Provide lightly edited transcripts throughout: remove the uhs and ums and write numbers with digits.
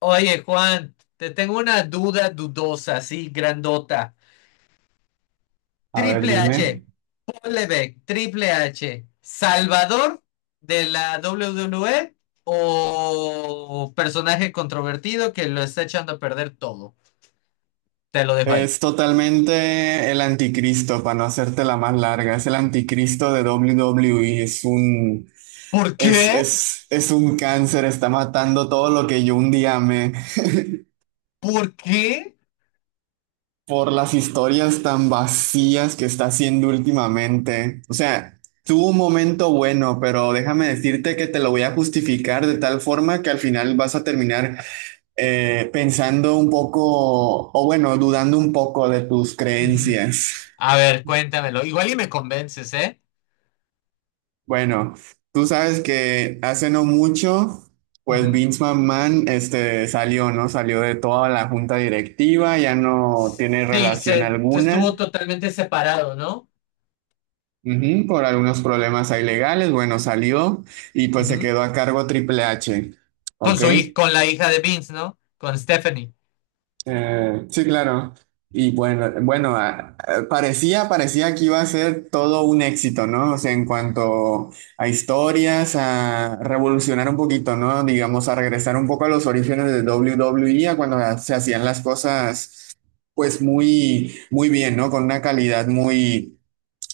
Oye, Juan, te tengo una duda dudosa, así grandota. A ver, Triple dime. H, Paul Levesque, Triple H, ¿Salvador de la WWE o personaje controvertido que lo está echando a perder todo? Te lo dejo ahí. Es totalmente el anticristo, para no hacerte la más larga. Es el anticristo de W W WWE. Es un, ¿Por qué? es, es, es un cáncer. Está matando todo lo que yo un día amé ¿Por qué? por las historias tan vacías que está haciendo últimamente. O sea, tuvo un momento bueno, pero déjame decirte que te lo voy a justificar de tal forma que al final vas a terminar pensando un poco, o bueno, dudando un poco de tus Ujú. creencias. A ver, cuéntamelo. Igual y me convences, ¿eh? Bueno, tú sabes que hace no mucho, pues Ujú. Vince McMahon este, salió, ¿no? Salió de toda la junta directiva, ya no tiene Sí, relación se estuvo alguna, totalmente separado, no. ujú, por algunos problemas ahí legales, bueno, salió y pues se Ujú. quedó a cargo Triple H, Con ¿ok? Con la hija de Vince, ¿no? Con Stephanie. Sí, claro. Y bueno, bueno, parecía que iba a ser todo un éxito, ¿no? O sea, en cuanto a historias, a revolucionar un poquito, ¿no? Digamos, a regresar un poco a los orígenes de W W WWE, a cuando se hacían las cosas, pues muy, muy bien, ¿no? Con una calidad muy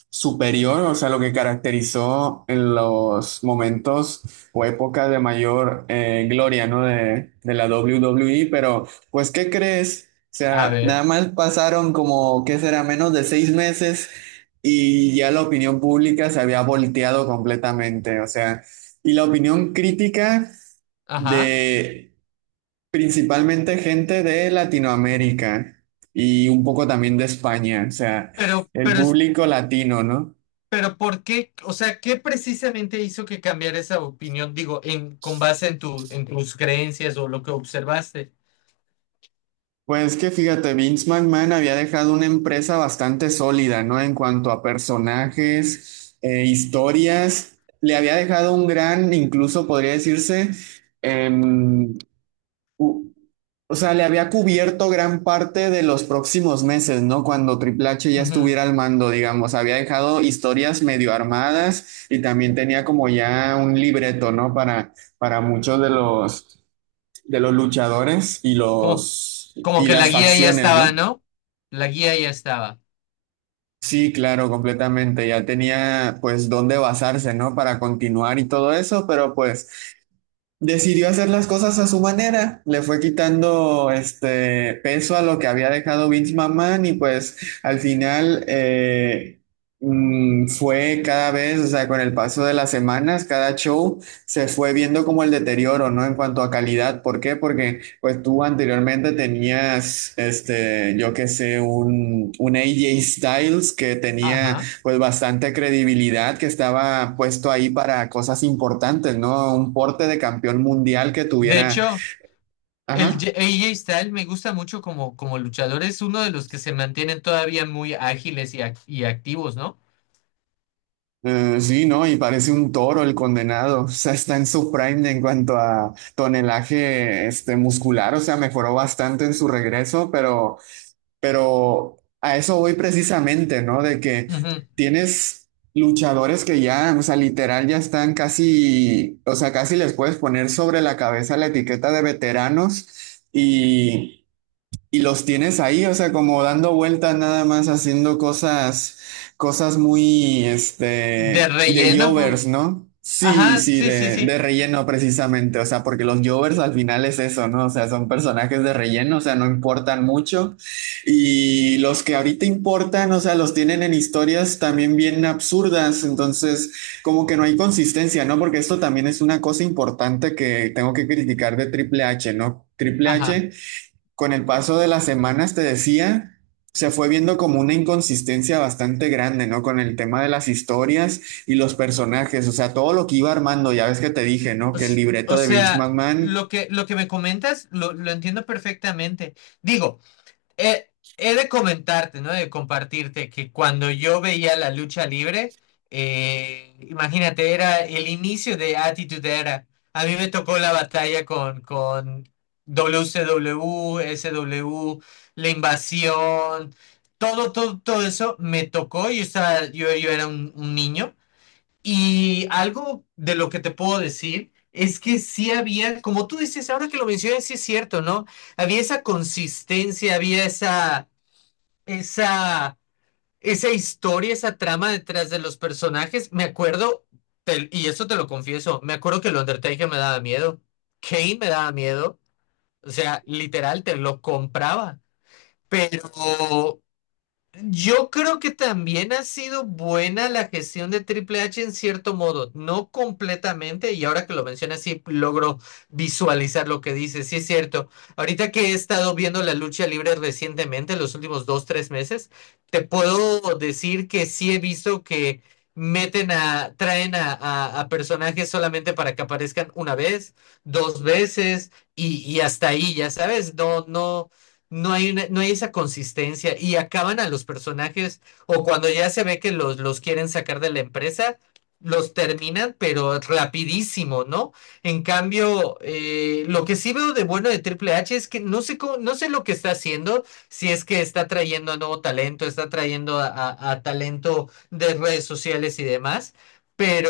superior, o sea, lo que caracterizó en los momentos o épocas de mayor gloria, ¿no? De la WWE, pero pues, ¿qué crees? O A sea, ver, nada más pasaron como, ¿qué será? Menos de 6 meses y ya la opinión pública se había volteado completamente, o sea, y la opinión crítica ajá. de principalmente gente de Latinoamérica y un poco también de España, o sea, Pero, el pero, es- público latino, ¿no? pero, ¿por qué? O sea, ¿qué precisamente hizo que cambiara esa opinión? Digo, con base en en tus creencias o lo que observaste. Pues que fíjate, Vince McMahon había dejado una empresa bastante sólida, ¿no? En cuanto a personajes, historias, le había dejado un gran, incluso podría decirse, em, u- o sea, le había cubierto gran parte de los próximos meses, ¿no? Cuando Triple H ya Ujú. estuviera al mando, digamos, había dejado historias medio armadas y también tenía como ya un libreto, ¿no? Para muchos de los luchadores y Como, los como y que la las guía ya facciones, estaba, ¿no? ¿no? La guía ya estaba. Sí, claro, completamente. Ya tenía pues dónde basarse, ¿no? Para continuar y todo eso, pero pues decidió hacer las cosas a su manera, le fue quitando este peso a lo que había dejado Vince McMahon y pues al final fue cada vez, o sea, con el paso de las semanas, cada show se fue viendo como el deterioro, ¿no? En cuanto a calidad, ¿por qué? Porque pues tú anteriormente tenías, este, yo qué sé, un AJ Styles que tenía Ajá. pues bastante credibilidad que estaba puesto ahí para cosas importantes, ¿no? Un porte de campeón mundial que De tuviera, hecho, ajá, AJ Styles me gusta mucho como, como luchador. Es uno de los que se mantienen todavía muy ágiles y activos, ¿no? Sí, ¿no? Y parece un toro el condenado, o sea, está en su prime en cuanto a tonelaje, este, muscular, o sea, mejoró bastante en su regreso, pero a eso voy precisamente, ¿no? De que Ujú. tienes luchadores que ya, o sea, literal ya están casi, o sea, casi les puedes poner sobre la cabeza la etiqueta de veteranos. Y los tienes ahí, o sea, como dando vueltas nada más haciendo cosas muy, De este, de relleno, pues, jovers, ¿no? Sí, ajá, sí, sí, sí, de sí, relleno precisamente, o sea, porque los jovers al final es eso, ¿no? O sea, son personajes de relleno, o sea, no importan mucho. Y los que ahorita importan, o sea, los tienen en historias también bien absurdas, entonces como que no hay consistencia, ¿no? Porque esto también es una cosa importante que tengo que criticar de Triple H, ¿no? Triple ajá. H con el paso de las semanas, te decía, se fue viendo como una inconsistencia bastante grande, ¿no? Con el tema de las historias y los personajes, o sea, todo lo que iba armando, ya ves que te dije, ¿no? Que el libreto O de Vince sea, McMahon. Lo que me comentas lo entiendo perfectamente. Digo, eh, he de comentarte, ¿no? De compartirte que cuando yo veía la lucha libre, imagínate, era el inicio de Attitude Era. A mí me tocó la batalla con WCW, SW, la invasión, todo, todo, todo eso me tocó. Yo era un niño. Y algo de lo que te puedo decir es que sí había, como tú dices, ahora que lo mencionas, sí es cierto, ¿no? Había esa consistencia, esa, esa historia, esa trama detrás de los personajes. Me acuerdo, y eso te lo confieso, me acuerdo que el Undertaker me daba miedo, Kane me daba miedo, o sea, literal, te lo compraba. Pero yo creo que también ha sido buena la gestión de Triple H en cierto modo, no completamente, y ahora que lo mencionas sí logro visualizar lo que dices, sí es cierto. Ahorita que he estado viendo la lucha libre recientemente, los últimos dos, tres meses, te puedo decir que sí he visto que traen a, a personajes solamente para que aparezcan una vez, dos veces, y hasta ahí, ya sabes, no no hay, no hay esa consistencia y acaban a los personajes o cuando ya se ve que los quieren sacar de la empresa, los terminan, pero rapidísimo, ¿no? En cambio, lo que sí veo de bueno de Triple H es que no sé cómo, no sé lo que está haciendo, si es que está trayendo a nuevo talento, está trayendo a, a talento de redes sociales y demás. Pero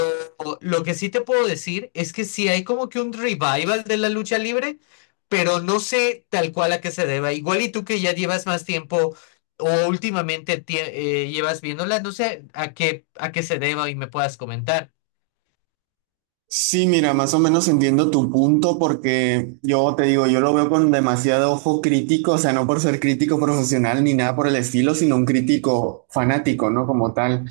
lo que sí te puedo decir es que sí hay como que un revival de la lucha libre, pero no sé tal cual a qué se deba. Igual y tú que ya llevas más tiempo o últimamente llevas viéndola, no sé a qué se deba y me puedas comentar. Sí, mira, más o menos entiendo tu punto porque yo te digo, yo lo veo con demasiado ojo crítico, o sea, no por ser crítico profesional ni nada por el estilo, sino un crítico fanático, ¿no? Como tal.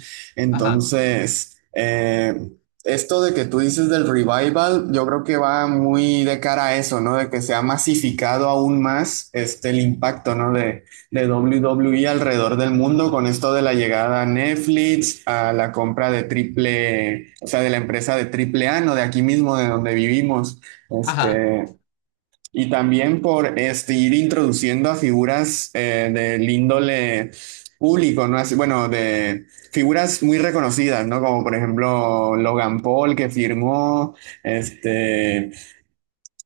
Ajá. Entonces, esto de que tú dices del revival, yo creo que va muy de cara a eso, ¿no? De que se ha masificado aún más este, el impacto, ¿no? De W W WWE alrededor del Ujú, mundo con esto de la llegada a Netflix, a la compra de o sea, de la empresa de triple A, no de aquí mismo, de donde vivimos. ajá. Este, y también por este, ir introduciendo a figuras del índole público, ¿no? Así, bueno, de figuras muy reconocidas, ¿no? Como por ejemplo Logan Paul que firmó, este.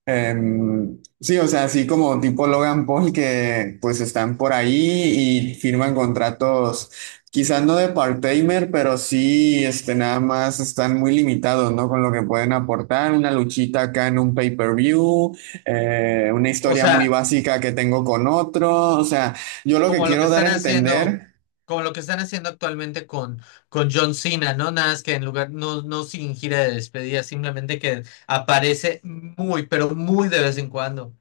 Sí, o sea, así como tipo Logan Paul que pues están por ahí y firman contratos, quizás no de part-timer, pero sí, este, nada más están muy limitados, ¿no? Con lo que pueden aportar, una luchita acá en un pay-per-view, una O historia muy sea, básica que tengo con otro, o sea, yo lo que como lo que quiero dar a están haciendo, entender. como lo que están haciendo actualmente con John Cena, ¿no? Nada más que en lugar, no sin gira de despedida, simplemente que aparece muy, pero muy de vez en cuando.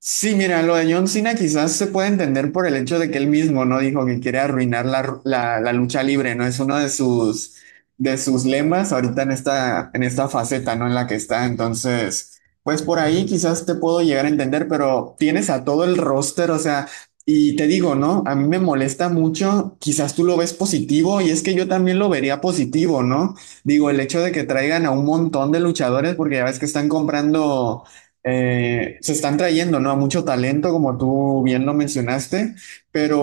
Sí, mira, lo de John Cena quizás se puede entender por el hecho de que él mismo no dijo que quiere arruinar la lucha libre, ¿no? Es uno de sus, lemas ahorita en esta faceta, ¿no? En la que está. Entonces, pues por Ujú, ahí quizás te puedo llegar a entender, pero tienes a todo el roster, o sea, y te digo, ¿no? A mí me molesta mucho, quizás tú lo ves positivo y es que yo también lo vería positivo, ¿no? Digo, el hecho de que traigan a un montón de luchadores, porque ya ves que están comprando se están trayendo, ¿no? A mucho talento, como tú bien lo mencionaste,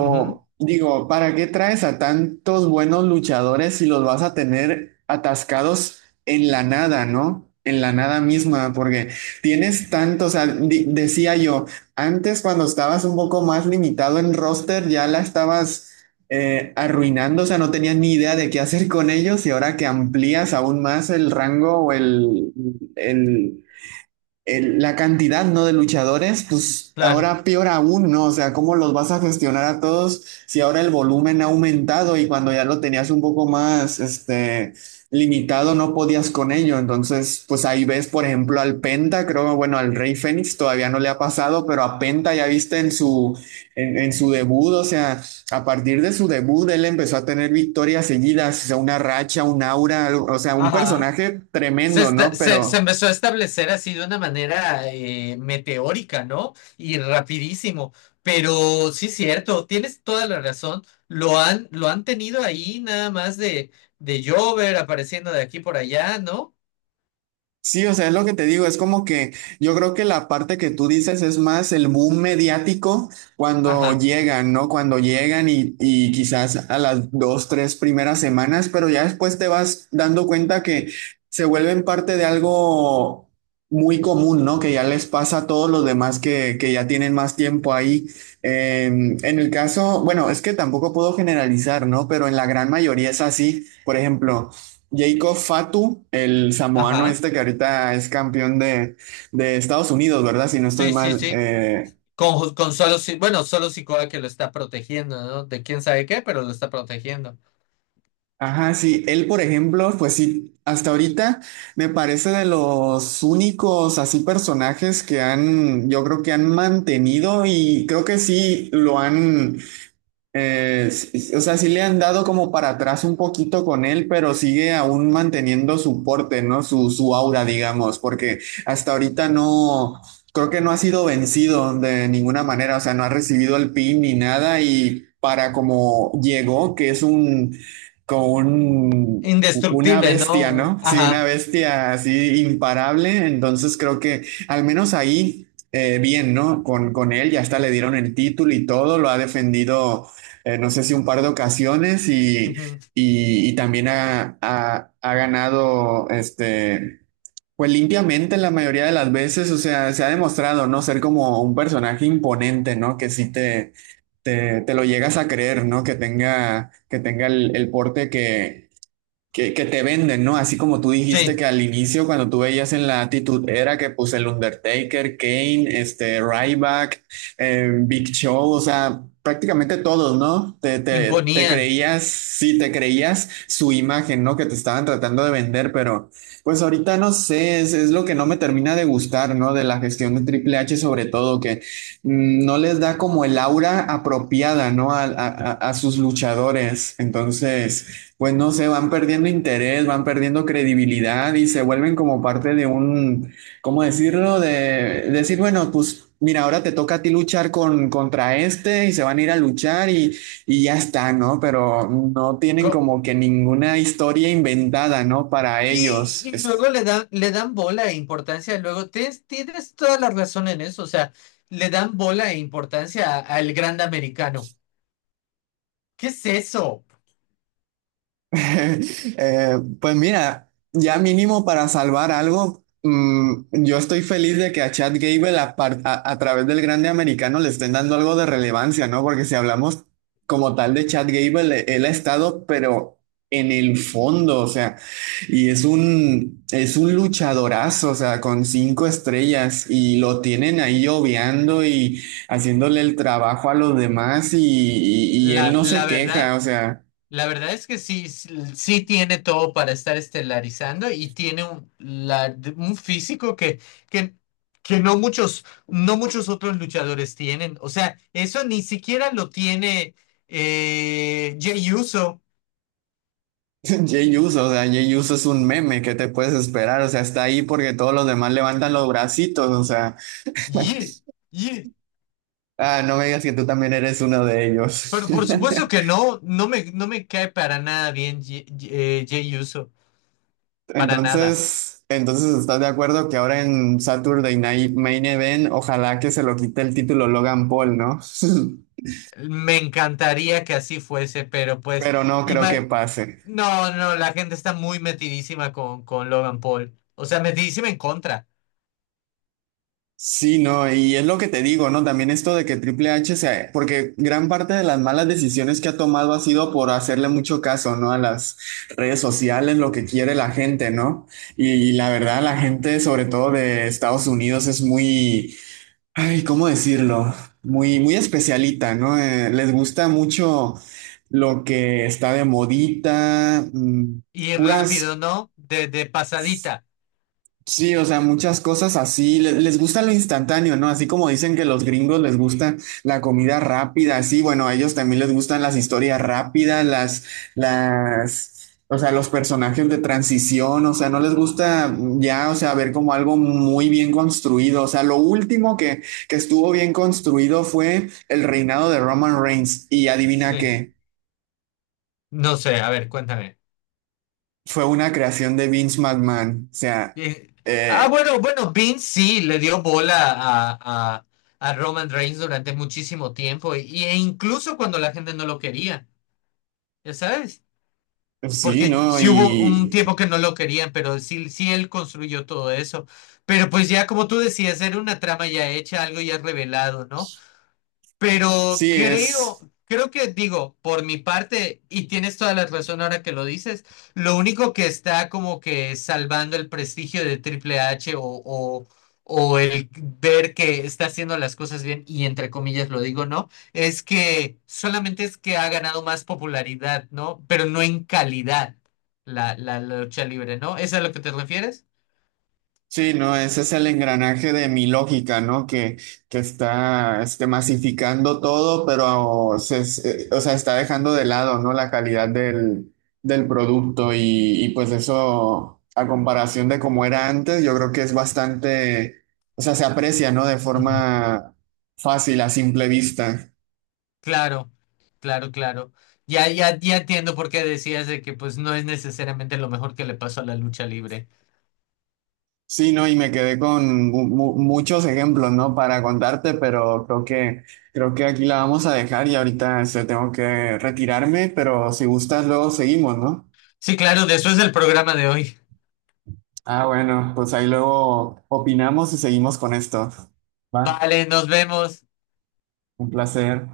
ujú, digo, ¿para qué traes a tantos buenos luchadores si los vas a tener atascados en la nada? ¿No? En la nada misma, porque tienes tantos, o sea, decía yo, antes cuando estabas un poco más limitado en roster, ya la estabas arruinando, o sea, no tenías ni idea de qué hacer con ellos y ahora que amplías aún más el rango o el, la cantidad, ¿no? De luchadores, pues claro. ahora peor aún, ¿no? O sea, ¿cómo los vas a gestionar a todos si ahora el volumen ha aumentado y cuando ya lo tenías un poco más, este, limitado, no podías con ello? Entonces, pues ahí ves, por ejemplo, al Penta, creo, bueno, al Rey Fénix todavía no le ha pasado, pero a Penta ya viste en su debut, o sea, a partir de su debut, él empezó a tener victorias seguidas, o sea, una racha, un aura, o sea, un Ajá. personaje tremendo, ¿no? Se Pero... empezó a establecer así de una manera meteórica, ¿no? Y rapidísimo. Pero sí es cierto, tienes toda la razón. Lo han tenido ahí nada más de Jover apareciendo de aquí por allá, ¿no? Sí, o sea, es lo que te digo, es como que yo creo que la parte que tú dices es más el boom mediático cuando Ajá, llegan, ¿no? Cuando llegan y quizás a las dos, tres primeras semanas, pero ya después te vas dando cuenta que se vuelven parte de algo muy común, ¿no? Que ya les pasa a todos los demás que ya tienen más tiempo ahí. En el caso, bueno, es que tampoco puedo generalizar, ¿no? Pero en la gran mayoría es así. Por ejemplo, Jacob Fatu, el samoano ajá. este que ahorita es campeón de Estados Unidos, ¿verdad? Si no estoy Sí, sí, mal. sí. Con solo, bueno, solo Sikoa que lo está protegiendo, ¿no? De quién sabe qué, pero lo está protegiendo. Ajá, sí. Él, por ejemplo, pues sí, hasta ahorita me parece de los únicos así personajes que han, yo creo que han mantenido y creo que sí lo han. Sí, o sea, sí le han dado como para atrás un poquito con él, pero sigue aún manteniendo su porte, ¿no? Su aura, digamos, porque hasta ahorita no, creo que no ha sido vencido de ninguna manera, o sea, no ha recibido el pin ni nada y para como llegó, que es un, como un, una Indestructible, bestia, ¿no? ¿no? Sí, una Ajá. bestia así imparable, entonces creo que al menos ahí bien, ¿no? Con él, ya hasta le dieron el título y todo, lo ha defendido no sé si un par de ocasiones y, Ujú, y- y también ha, ha ganado este, pues limpiamente la mayoría de las veces, o sea, se ha demostrado, ¿no? Ser como un personaje imponente, ¿no? Que sí te lo llegas a creer, ¿no? Que tenga, el, porte que te venden, ¿no? Así como tú dijiste sí, que al inicio, cuando tú veías en la actitud era que pues el Undertaker, Kane, este, Ryback, Big Show, o sea, prácticamente todos, ¿no? Te imponían. creías, sí, te creías su imagen, ¿no? Que te estaban tratando de vender, pero pues ahorita no sé, es lo que no me termina de gustar, ¿no? De la gestión de Triple H sobre todo, que no les da como el aura apropiada, ¿no? A sus luchadores. Entonces pues no sé, van perdiendo interés, van perdiendo credibilidad y se vuelven como parte de un, ¿cómo decirlo? De decir, bueno, pues mira, ahora te toca a ti luchar contra este y se van a ir a luchar y ya está, ¿no? Pero no tienen Co- como que ninguna historia inventada, ¿no? Para ellos. y luego le dan bola e importancia. Luego tienes, tienes toda la razón en eso. O sea, le dan bola e importancia al grande americano. ¿Qué es eso? Pues mira, ya mínimo para salvar algo, yo estoy feliz de que a Chad Gable a través del grande americano le estén dando algo de relevancia, ¿no? Porque si hablamos como tal de Chad Gable, él ha estado, pero en el fondo, o sea, y es un, luchadorazo, o sea, con cinco estrellas y lo tienen ahí obviando y haciéndole el trabajo a los demás y él La, no se la verdad. queja, o sea. La verdad es que sí, sí sí tiene todo para estar estelarizando y tiene un físico que, que no muchos, no muchos otros luchadores tienen. O sea, eso ni siquiera lo tiene Jey Uso. Jay Uso, o sea, Jay Uso es un meme, ¿qué te puedes esperar? O sea, está ahí porque todos los demás levantan los bracitos, o sea, Ye- ye. ah, no me digas que tú también eres uno de ellos. Pero por supuesto que no, no me cae para nada bien Jey Uso, para nada. Entonces, ¿estás de acuerdo que ahora en Saturday Night Main Event, ojalá que se lo quite el título Logan Paul? ¿No? Me encantaría que así fuese, pero pues, Pero no creo que ima- pase. no, no, la gente está muy metidísima con Logan Paul. O sea, metidísima en contra. Sí, no, y es lo que te digo, ¿no? También esto de que Triple H se, porque gran parte de las malas decisiones que ha tomado ha sido por hacerle mucho caso, ¿no? A las redes sociales, lo que quiere la gente, ¿no? Y, la verdad, la gente, sobre todo de Estados Unidos, es muy, ay, ¿cómo decirlo? Muy, muy especialita, ¿no? Les gusta mucho lo que está de modita, Y puras rápido, ¿no? De pasadita. Sí, o sea, muchas cosas así, les, gusta lo instantáneo, ¿no? Así como dicen que los gringos les gusta la comida rápida, así, bueno, a ellos también les gustan las historias rápidas, o sea, los personajes de transición, o sea, no les gusta ya, o sea, ver como algo muy bien construido, o sea, lo último que estuvo bien construido fue el reinado de Roman Reigns, y adivina Sí. qué, No sé, a ver, cuéntame. fue una creación de Vince McMahon, o sea, Eh, ah, eh, bueno, bueno, Vince sí le dio bola a Roman Reigns durante muchísimo tiempo. E incluso cuando la gente no lo quería. ¿Ya sabes? sí, Porque ¿no? sí hubo un Y tiempo que no lo querían, pero sí, sí él construyó todo eso. Pero pues ya como tú decías, era una trama ya hecha, algo ya revelado, ¿no? Pero sí, creo, es, creo que digo, por mi parte, y tienes toda la razón ahora que lo dices, lo único que está como que salvando el prestigio de Triple H o el ver que está haciendo las cosas bien, y entre comillas lo digo, ¿no? Es que solamente es que ha ganado más popularidad, ¿no? Pero no en calidad la lucha libre, ¿no? ¿Es a lo que te refieres? sí, no, ese es el engranaje de mi lógica, ¿no? Que está este, masificando todo, pero o sea, está dejando de lado, ¿no? La calidad del producto y pues eso, a comparación de cómo era antes, yo creo que es bastante, o sea, se aprecia, ¿no? De Ujú. forma fácil, a simple vista. Claro, claro, claro. Ya, ya, ya entiendo por qué decías de que pues no es necesariamente lo mejor que le pasó a la lucha libre. Sí, no, y me quedé con muchos ejemplos, ¿no? Para contarte, pero creo que aquí la vamos a dejar y ahorita este, tengo que retirarme, pero si gustas luego seguimos, ¿no? Sí, claro, de eso es el programa de hoy. Ah, bueno, pues ahí luego opinamos y seguimos con esto. Va, Vale, nos vemos. un placer.